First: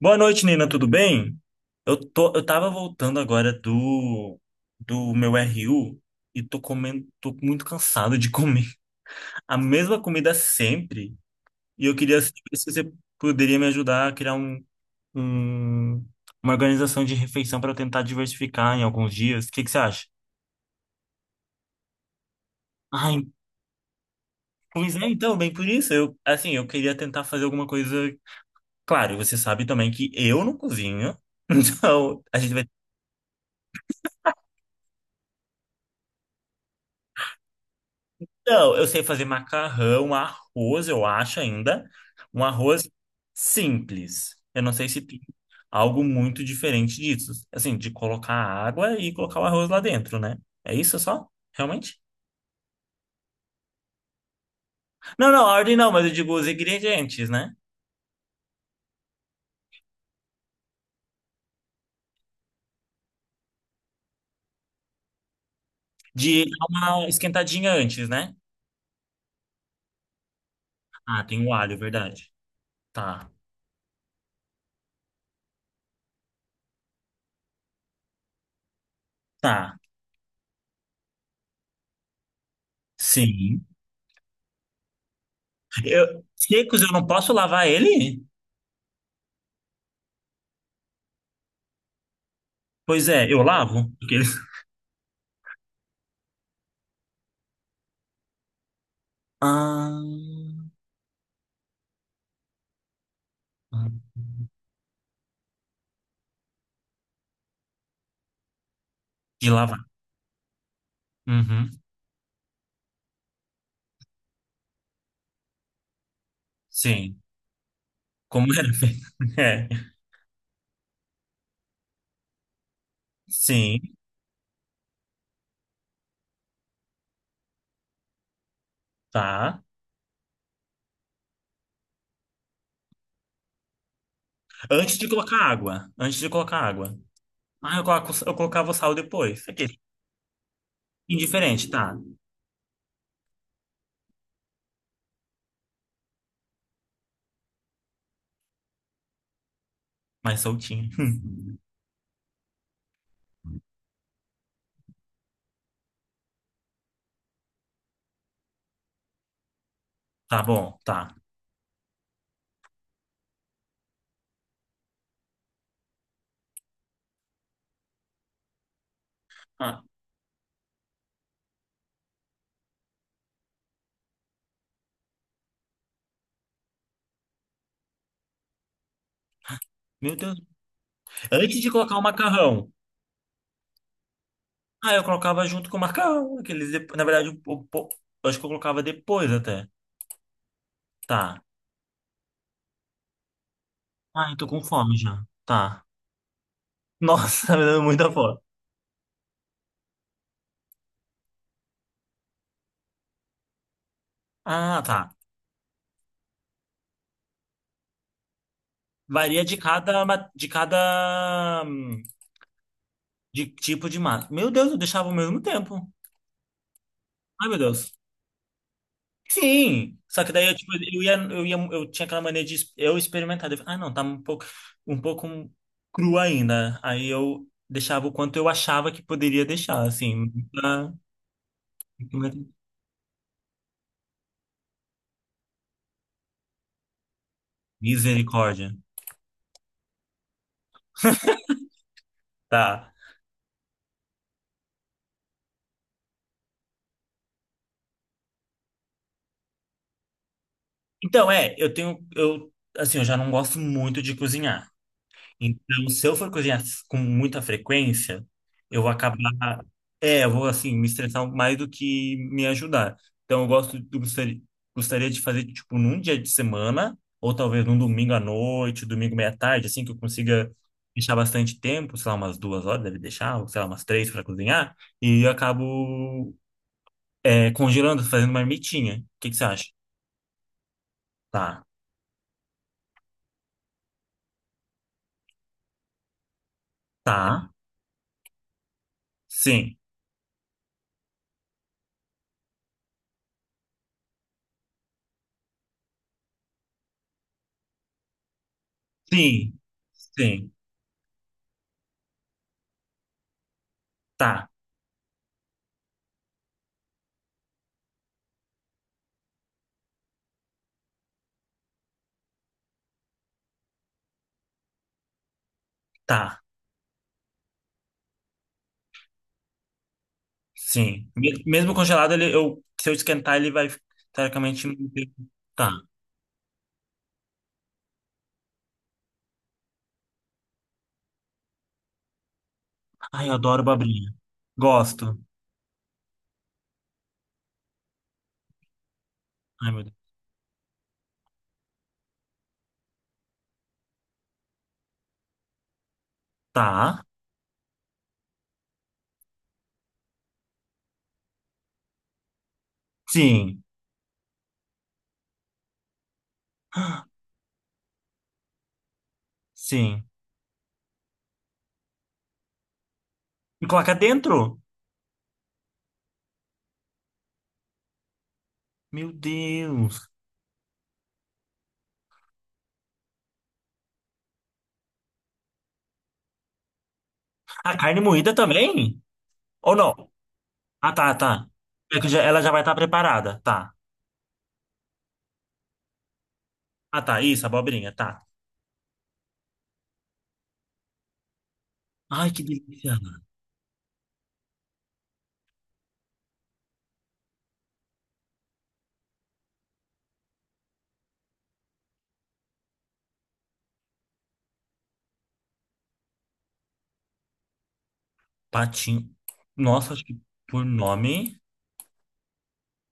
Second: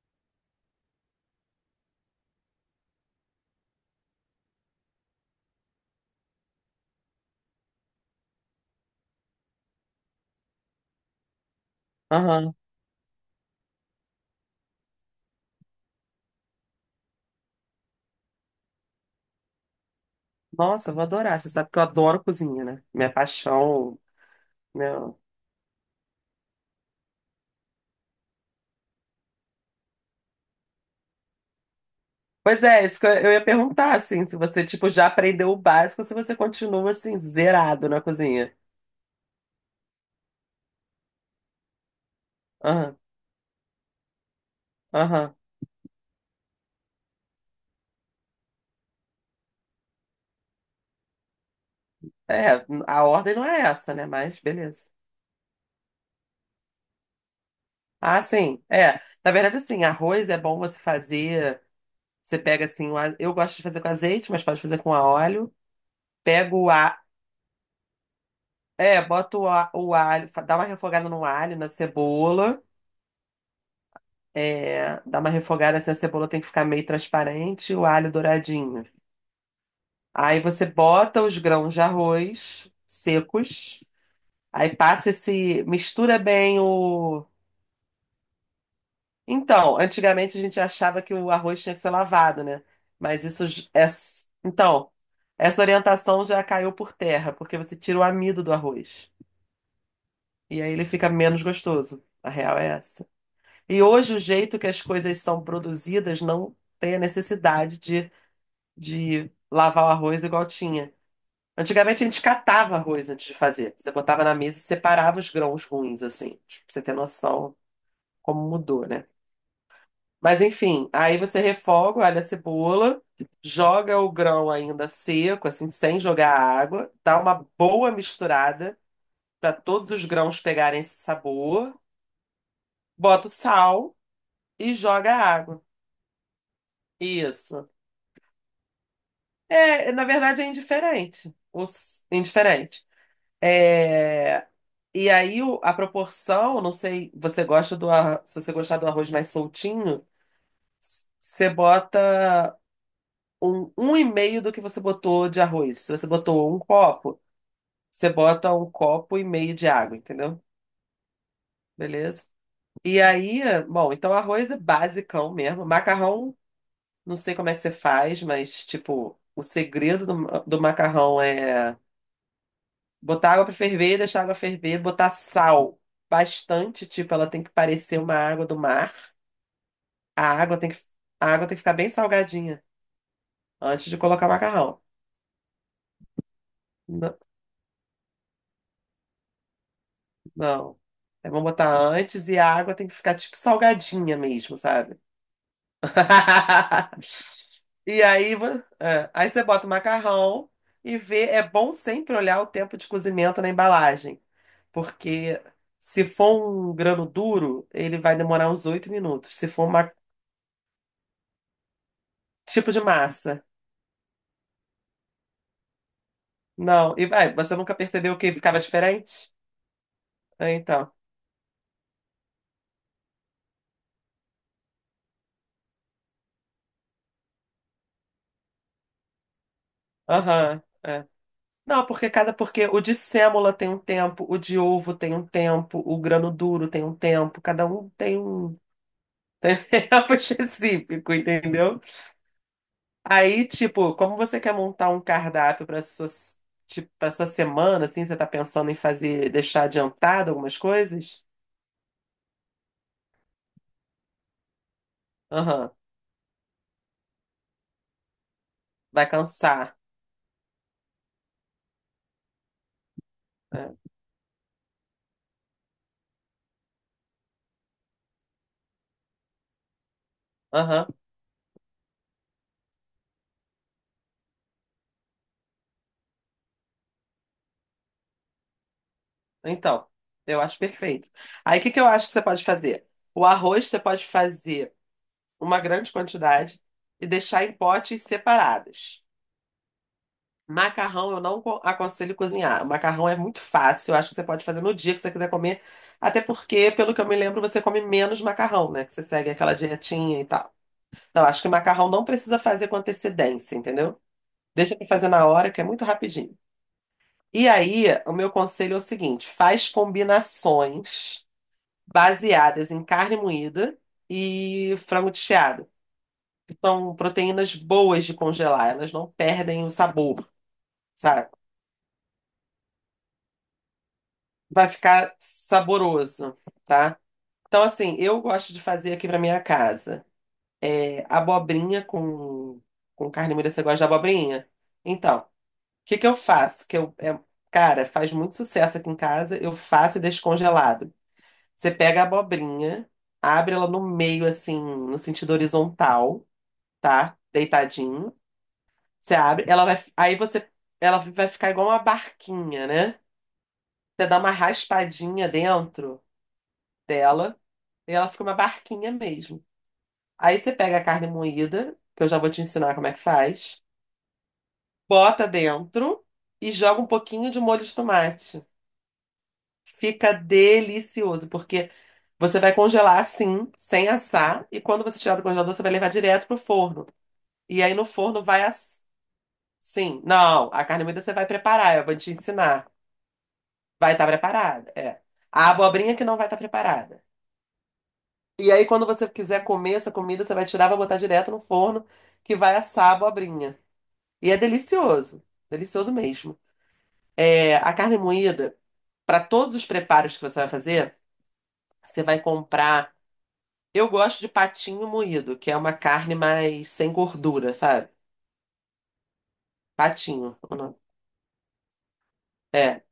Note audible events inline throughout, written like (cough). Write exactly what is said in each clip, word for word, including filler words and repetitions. Boa noite, Nina, tudo bem? Eu tô, eu tava voltando agora do do meu R U e tô comendo, tô muito cansado de comer (laughs) a mesma comida sempre. E eu queria saber Aham. se você poderia me ajudar a criar um, um- uma organização de refeição para eu tentar diversificar em alguns dias. O que que você acha? Nossa, eu vou adorar. Você sabe que eu adoro cozinha, né? Minha Ai, paixão. pois é, Meu... então, bem por isso. Eu, assim, eu queria tentar fazer alguma coisa. Claro, você sabe também que eu não cozinho. (laughs) Então, a gente Pois vai. é, isso que eu eu ia perguntar, assim, se você, tipo, já aprendeu o básico, se você continua, assim, zerado na cozinha. Não, eu sei fazer macarrão, arroz, eu acho ainda. Um arroz Aham, simples. Eu não sei se tem aham. algo muito diferente disso. Assim, de colocar água e colocar o arroz lá dentro, né? É isso só? Realmente? É, a ordem não é essa, né? Mas beleza. Não, não, a ordem não, mas eu digo os ingredientes, né? Ah, sim, é. Na verdade, assim, arroz é bom você fazer. Você pega, assim, o a- eu gosto de fazer com azeite, mas pode fazer com a óleo. De Pega dar o a... uma esquentadinha antes, né? É, bota o a- o alho, fa- dá uma refogada Ah, no tem o alho, na alho, verdade. cebola. Tá, É, dá uma refogada assim, a cebola tem que ficar meio transparente, o alho douradinho. tá. Aí você bota os grãos de arroz Sim. secos, aí passa esse, mistura Eu, bem secos, eu não o. posso lavar ele? Então, antigamente a gente achava que o arroz tinha que ser lavado, né? Pois Mas é, eu isso j- é. lavo. Porque s- eles... Então, essa orientação já caiu por terra, porque você tira o amido do arroz. Ah, E aí ele fica menos gostoso. A real é essa. E hum, hoje o jeito que as coisas são produzidas não tem a necessidade de de de lavar. lavar o arroz igual tinha. Uhum. Antigamente a gente catava arroz antes de fazer. Você botava na mesa e separava os grãos ruins, assim. Tipo, pra você ter Sim. noção como Como era mudou, né? feito? (laughs) É. Mas enfim, aí você refoga, olha a cebola, Sim, joga o grão ainda seco, assim, sem jogar água, dá uma boa misturada para tá. todos os grãos pegarem esse sabor, bota o sal e Antes de joga a colocar água. água. Antes de colocar água. Isso. Ah, eu, coloco, eu colocava o sal depois. Aquele. É, na verdade é indiferente. O Indiferente, tá. s- indiferente. É. E aí o- a proporção, não sei, você gosta do arroz, se você gostar do arroz mais soltinho, Mais soltinho. s- (laughs) você bota um, um e meio do que você botou de arroz. Se você botou um copo, você bota um copo e meio de água, entendeu? Tá bom, tá. Beleza? E aí, bom, então arroz é basicão mesmo. Macarrão, não sei como é que você faz, mas tipo, o Ah, segredo do, do macarrão é botar água pra ferver, deixar a água ferver, botar sal bastante, tipo, ela tem que parecer uma água do mar. meu A Deus. água tem que, a água tem que Antes de ficar bem colocar o salgadinha macarrão. antes de colocar o macarrão. Ah, eu colocava junto com o macarrão. Aqueles depo- Na N- verdade, o, o, po- eu acho que eu colocava depois até. Não. É Tá. bom botar antes e a água tem que ficar tipo salgadinha Ah, eu tô mesmo, com fome sabe? já. Tá. (laughs) Nossa, (laughs) tá me dando E muita aí, fome. vo- é, aí você bota o macarrão e vê. É bom sempre olhar o tempo de cozimento na embalagem, Ah, tá. porque se for um grano duro, ele vai demorar uns oito minutos. Varia Se de for um cada, ma- de cada. Hum, tipo de de massa, tipo de massa. Meu Deus, eu deixava ao mesmo tempo. não. E vai, Ai, você meu nunca Deus. percebeu que ficava diferente? Sim! Só que daí É, eu, tipo, então, eu ia, eu ia, eu tinha aquela maneira de es- eu experimentar. Eu falava, ah, não, tá um pouco, um pouco cru ainda. Aí eu deixava o quanto eu achava que poderia deixar, assim. aham, Pra- é. Não, porque cada porque o de sêmola tem um tempo, o de ovo tem um tempo, o grano duro tem um tempo, cada um tem um Misericórdia. tem (laughs) tempo específico, entendeu? Tá. Aí, tipo, como você quer montar um cardápio para sua tipo, para sua semana, assim, você tá pensando em fazer deixar adiantado algumas coisas? Então, é, eu tenho, eu, assim, eu já não gosto muito de cozinhar. Aham, Então, se eu for cozinhar com muita frequência, eu vou vai acabar. cansar. É, eu vou, assim, me estressar mais do que me ajudar. Então, eu Né? gosto, eu gostaria, gostaria de fazer, tipo, num dia de semana, ou talvez num domingo à noite, domingo meia-tarde, assim, que eu consiga Aham. deixar bastante tempo, sei lá, umas duas horas deve deixar, ou sei lá, umas três para cozinhar, e eu acabo, é, congelando, fazendo uma marmitinha. O que que você acha? Então, eu acho perfeito. Aí, o Tá, que que eu acho que você pode fazer? O arroz você pode fazer uma grande quantidade e deixar tá, em potes separados. sim, Macarrão eu não co- aconselho cozinhar. O macarrão é muito fácil, eu acho que você pode fazer no dia que você quiser comer, até porque, pelo que eu me lembro, você come menos macarrão, né? Que você segue sim, aquela dietinha e sim, tal. Então, acho que macarrão não precisa fazer com antecedência, entendeu? tá, Deixa pra fazer na hora, que é muito rapidinho. E aí, o meu conselho é o seguinte: faz combinações baseadas em carne moída e frango desfiado, tá. que são proteínas boas de congelar, elas não perdem o sabor. Sim. Sabe? Me- Mesmo congelado, ele, eu, se eu esquentar, ele vai, teoricamente, Vai manter. ficar Tá. saboroso, tá? Então, assim, eu gosto de fazer aqui pra minha casa. É, abobrinha com, com Ai, carne eu moída. adoro Você gosta de babrinha. abobrinha? Gosto. Então, o que que eu faço? Que eu, é- cara, faz muito sucesso aqui em casa. Eu Ai, meu Deus. faço e deixo congelado. Você pega a abobrinha, abre ela no meio, assim, no sentido horizontal, Tá. tá? Deitadinho. Você abre, ela vai, aí você, ela vai ficar igual uma barquinha, né? Sim. Você dá uma raspadinha dentro dela. E ela fica uma barquinha mesmo. Sim. Aí você pega a carne moída, que eu já vou te ensinar como é que faz, E coloca dentro? bota dentro e joga um pouquinho de molho de tomate. Meu Deus. Fica delicioso, porque você vai congelar assim, sem assar, e quando você tirar do congelador, você vai levar direto pro forno. E A aí no carne forno moída vai assim. também? Ou Sim, não? não, a carne Ah, moída você tá, vai tá. preparar, eu vou É que te já- ela já vai ensinar. estar preparada. Tá. Vai estar preparada, é. A abobrinha que não vai estar preparada. Ah, tá. Isso, abobrinha. Tá. E aí, quando você quiser comer essa comida, você vai tirar, vai botar direto no forno, Ai, que que vai assar delícia. a abobrinha. E é delicioso. Delicioso mesmo. É, a carne moída, para todos os preparos que você vai fazer, você vai comprar. Eu gosto de patinho moído, que é uma carne mais sem gordura, sabe? Patinho. Nossa, acho que Patinho. O por nome. nome. É.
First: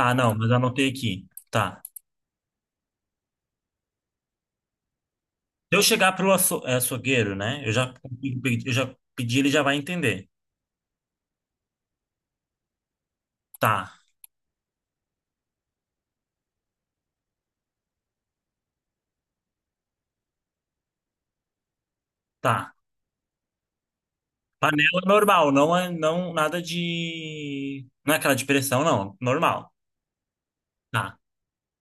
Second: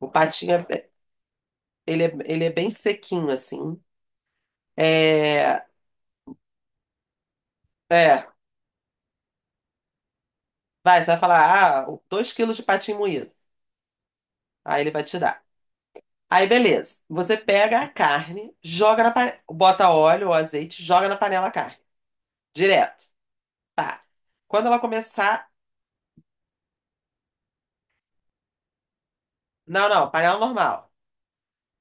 O não, mas patinho, anotei é- aqui. Tá. ele é, ele é bem sequinho, assim. É. Se eu chegar pro aço, é, açougueiro, né? Eu já, É. eu já pedi, ele já vai entender. Vai, você vai falar, ah, dois quilos de patinho moído. Tá, Aí ele vai tirar. Aí, beleza. Você pega a carne, joga na panela, bota óleo ou azeite, joga na panela a carne. tá. Direto. Tá. Quando ela Panela começar. normal, não é não, nada de. Não é aquela de pressão, não. Normal. Não, não, panela normal. Tá.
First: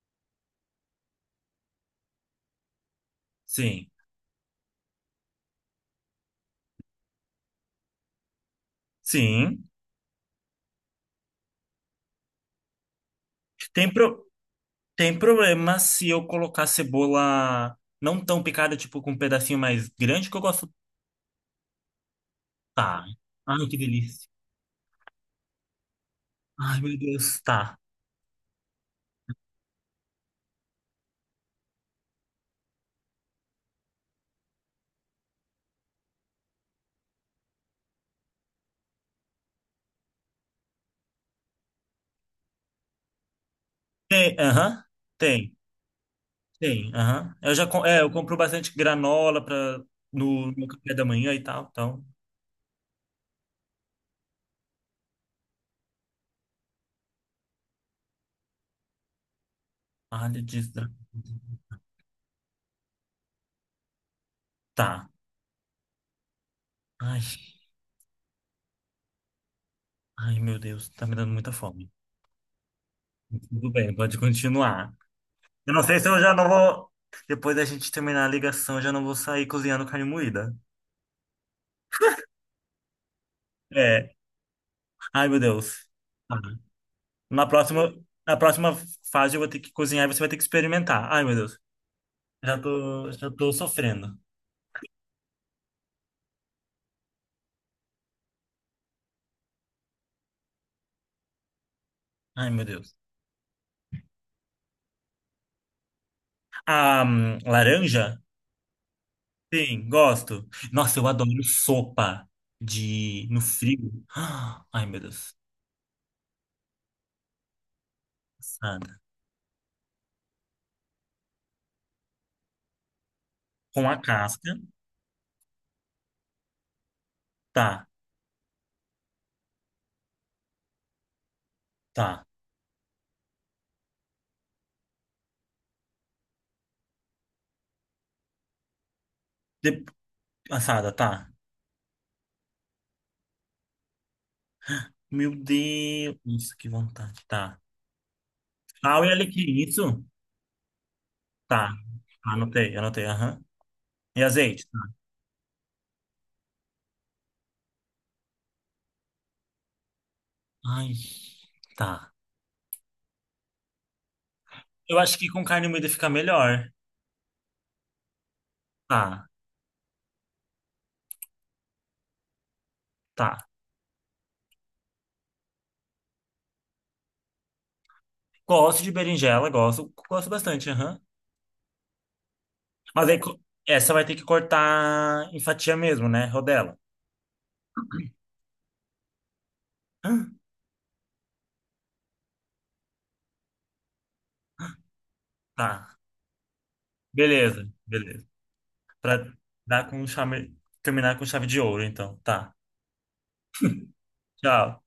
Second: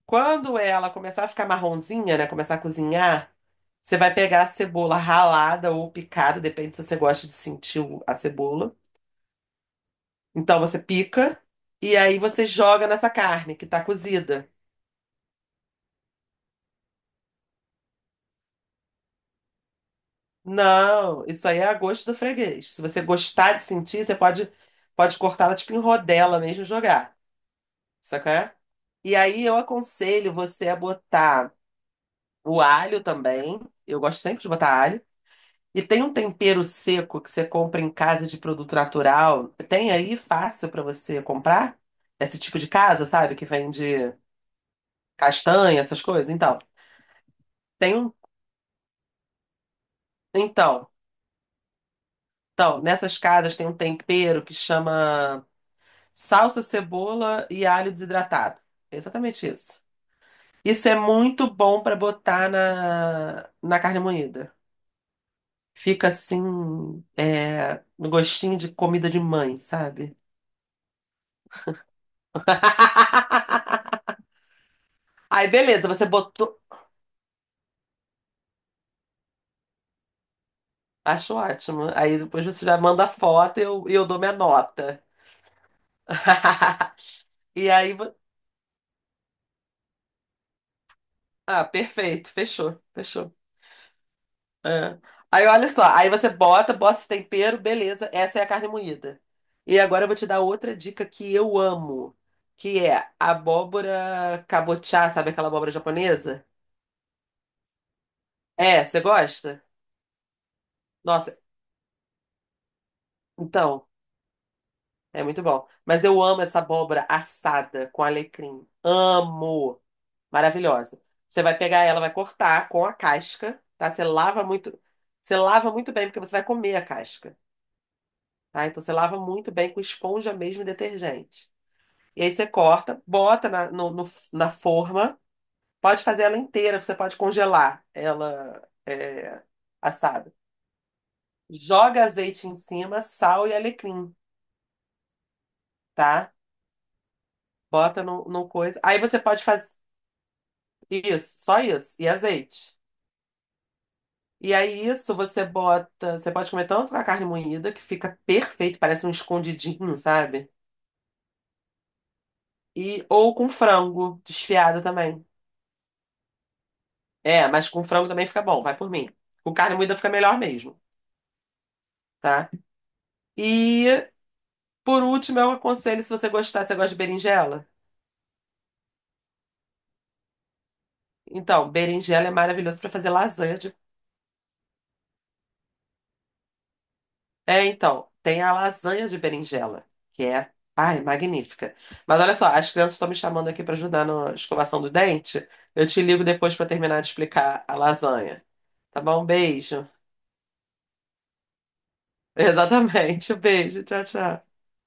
Quando ela começar a ficar marronzinha, né? Começar a cozinhar, Sim. você vai pegar a cebola ralada ou picada, depende se você gosta de sentir o- a cebola. Sim. Então você pica e aí você joga nessa carne que tá Tem, pro, cozida. tem problema se eu colocar cebola não tão picada, tipo com um pedacinho mais grande que eu gosto. Não, isso aí é a gosto do freguês. Se você Tá. gostar de Ai, que sentir, você delícia. pode, pode cortar ela tipo em rodela mesmo e Ai, meu jogar. Deus. Tá. Saca? E aí eu aconselho você a botar o alho também. Eu gosto sempre de botar alho. E tem um tempero seco que você compra em casa de produto natural. Tem aí fácil pra você comprar? Esse tipo de casa, sabe? Que vende Tem, aham. Tem. castanha, essas coisas. Então, Sim, aham. Eu já com- tem é, eu um. compro bastante granola para no, no Então, café da manhã e tal, então. então, nessas casas tem um tempero que chama salsa, cebola e alho desidratado. É exatamente isso. Alho de Isso estra- é muito bom pra botar na, na carne moída. Tá. Fica assim, Ai, é, no gostinho de comida de mãe, sabe? ai, meu Deus, tá me dando muita fome. (laughs) Tudo bem, pode continuar. Aí Eu não beleza, sei você se eu já não botou. vou. Depois da gente terminar a ligação, eu já não vou sair cozinhando carne moída. Acho ótimo. Aí depois você já manda a foto e eu, e eu É. dou minha nota. Ai, meu Deus. Tá. (laughs) Na E aí. próxima, vo- na próxima fase eu vou ter que cozinhar e você vai ter que experimentar. Ai, meu Deus. Ah, perfeito. Já Fechou, tô, já fechou. tô sofrendo. É. Aí olha só, aí você bota, bota esse tempero, beleza. Essa é a carne moída. E agora eu vou te dar outra dica que eu amo, Ai, meu que Deus. é abóbora cabotiá, sabe aquela abóbora japonesa? A hum, laranja? É, você gosta? Sim, gosto. Nossa, eu Nossa, adoro sopa de no então. frio. Ah, ai, meu É Deus. muito bom. Mas eu amo essa abóbora assada com alecrim. Assada. Amo! Maravilhosa. Você vai pegar ela, vai cortar com a casca, Com tá? a Você lava casca. muito, você lava muito bem, porque você vai comer a casca, Tá, tá? Então você lava muito bem com esponja mesmo e detergente. E tá. aí você corta, bota na, no- no- na forma. Pode fazer ela inteira, você pode congelar ela é, De- assada. Assada, tá. Joga azeite em cima, sal e alecrim, Meu Deus, tá? nossa, que vontade. Tá. Bota no, no coisa. Aí Sal e você pode alecrim, fazer. isso? Isso, só Tá. isso. E Anotei, azeite. anotei, aham. E E azeite? Tá. aí, isso você bota. Você pode comer tanto com a carne moída, que fica perfeito, parece um escondidinho, sabe? Ai, tá. E, ou com frango desfiado Eu acho também. que com carne moída fica melhor. É, mas com frango também fica bom, vai por mim. Tá, Com carne moída fica melhor mesmo, tá? tá. E, por último, eu aconselho, se você gostar, você gosta de berinjela? Gosto de berinjela, gosto, gosto bastante, aham. Então, berinjela é maravilhoso para Mas fazer aí co- lasanha. essa vai ter que cortar em fatia mesmo, né? Rodela. É, então, tem a lasanha de berinjela, que é, ai, magnífica. Mas olha só, as crianças estão me chamando aqui para ajudar na escovação do dente. Eu Tá. te ligo depois para terminar de explicar Beleza, a beleza. lasanha. Tá bom? Pra Beijo. dar com chave, terminar com chave de ouro, então. (laughs) Tá. Exatamente. Beijo. Tchau, tchau. Tchau.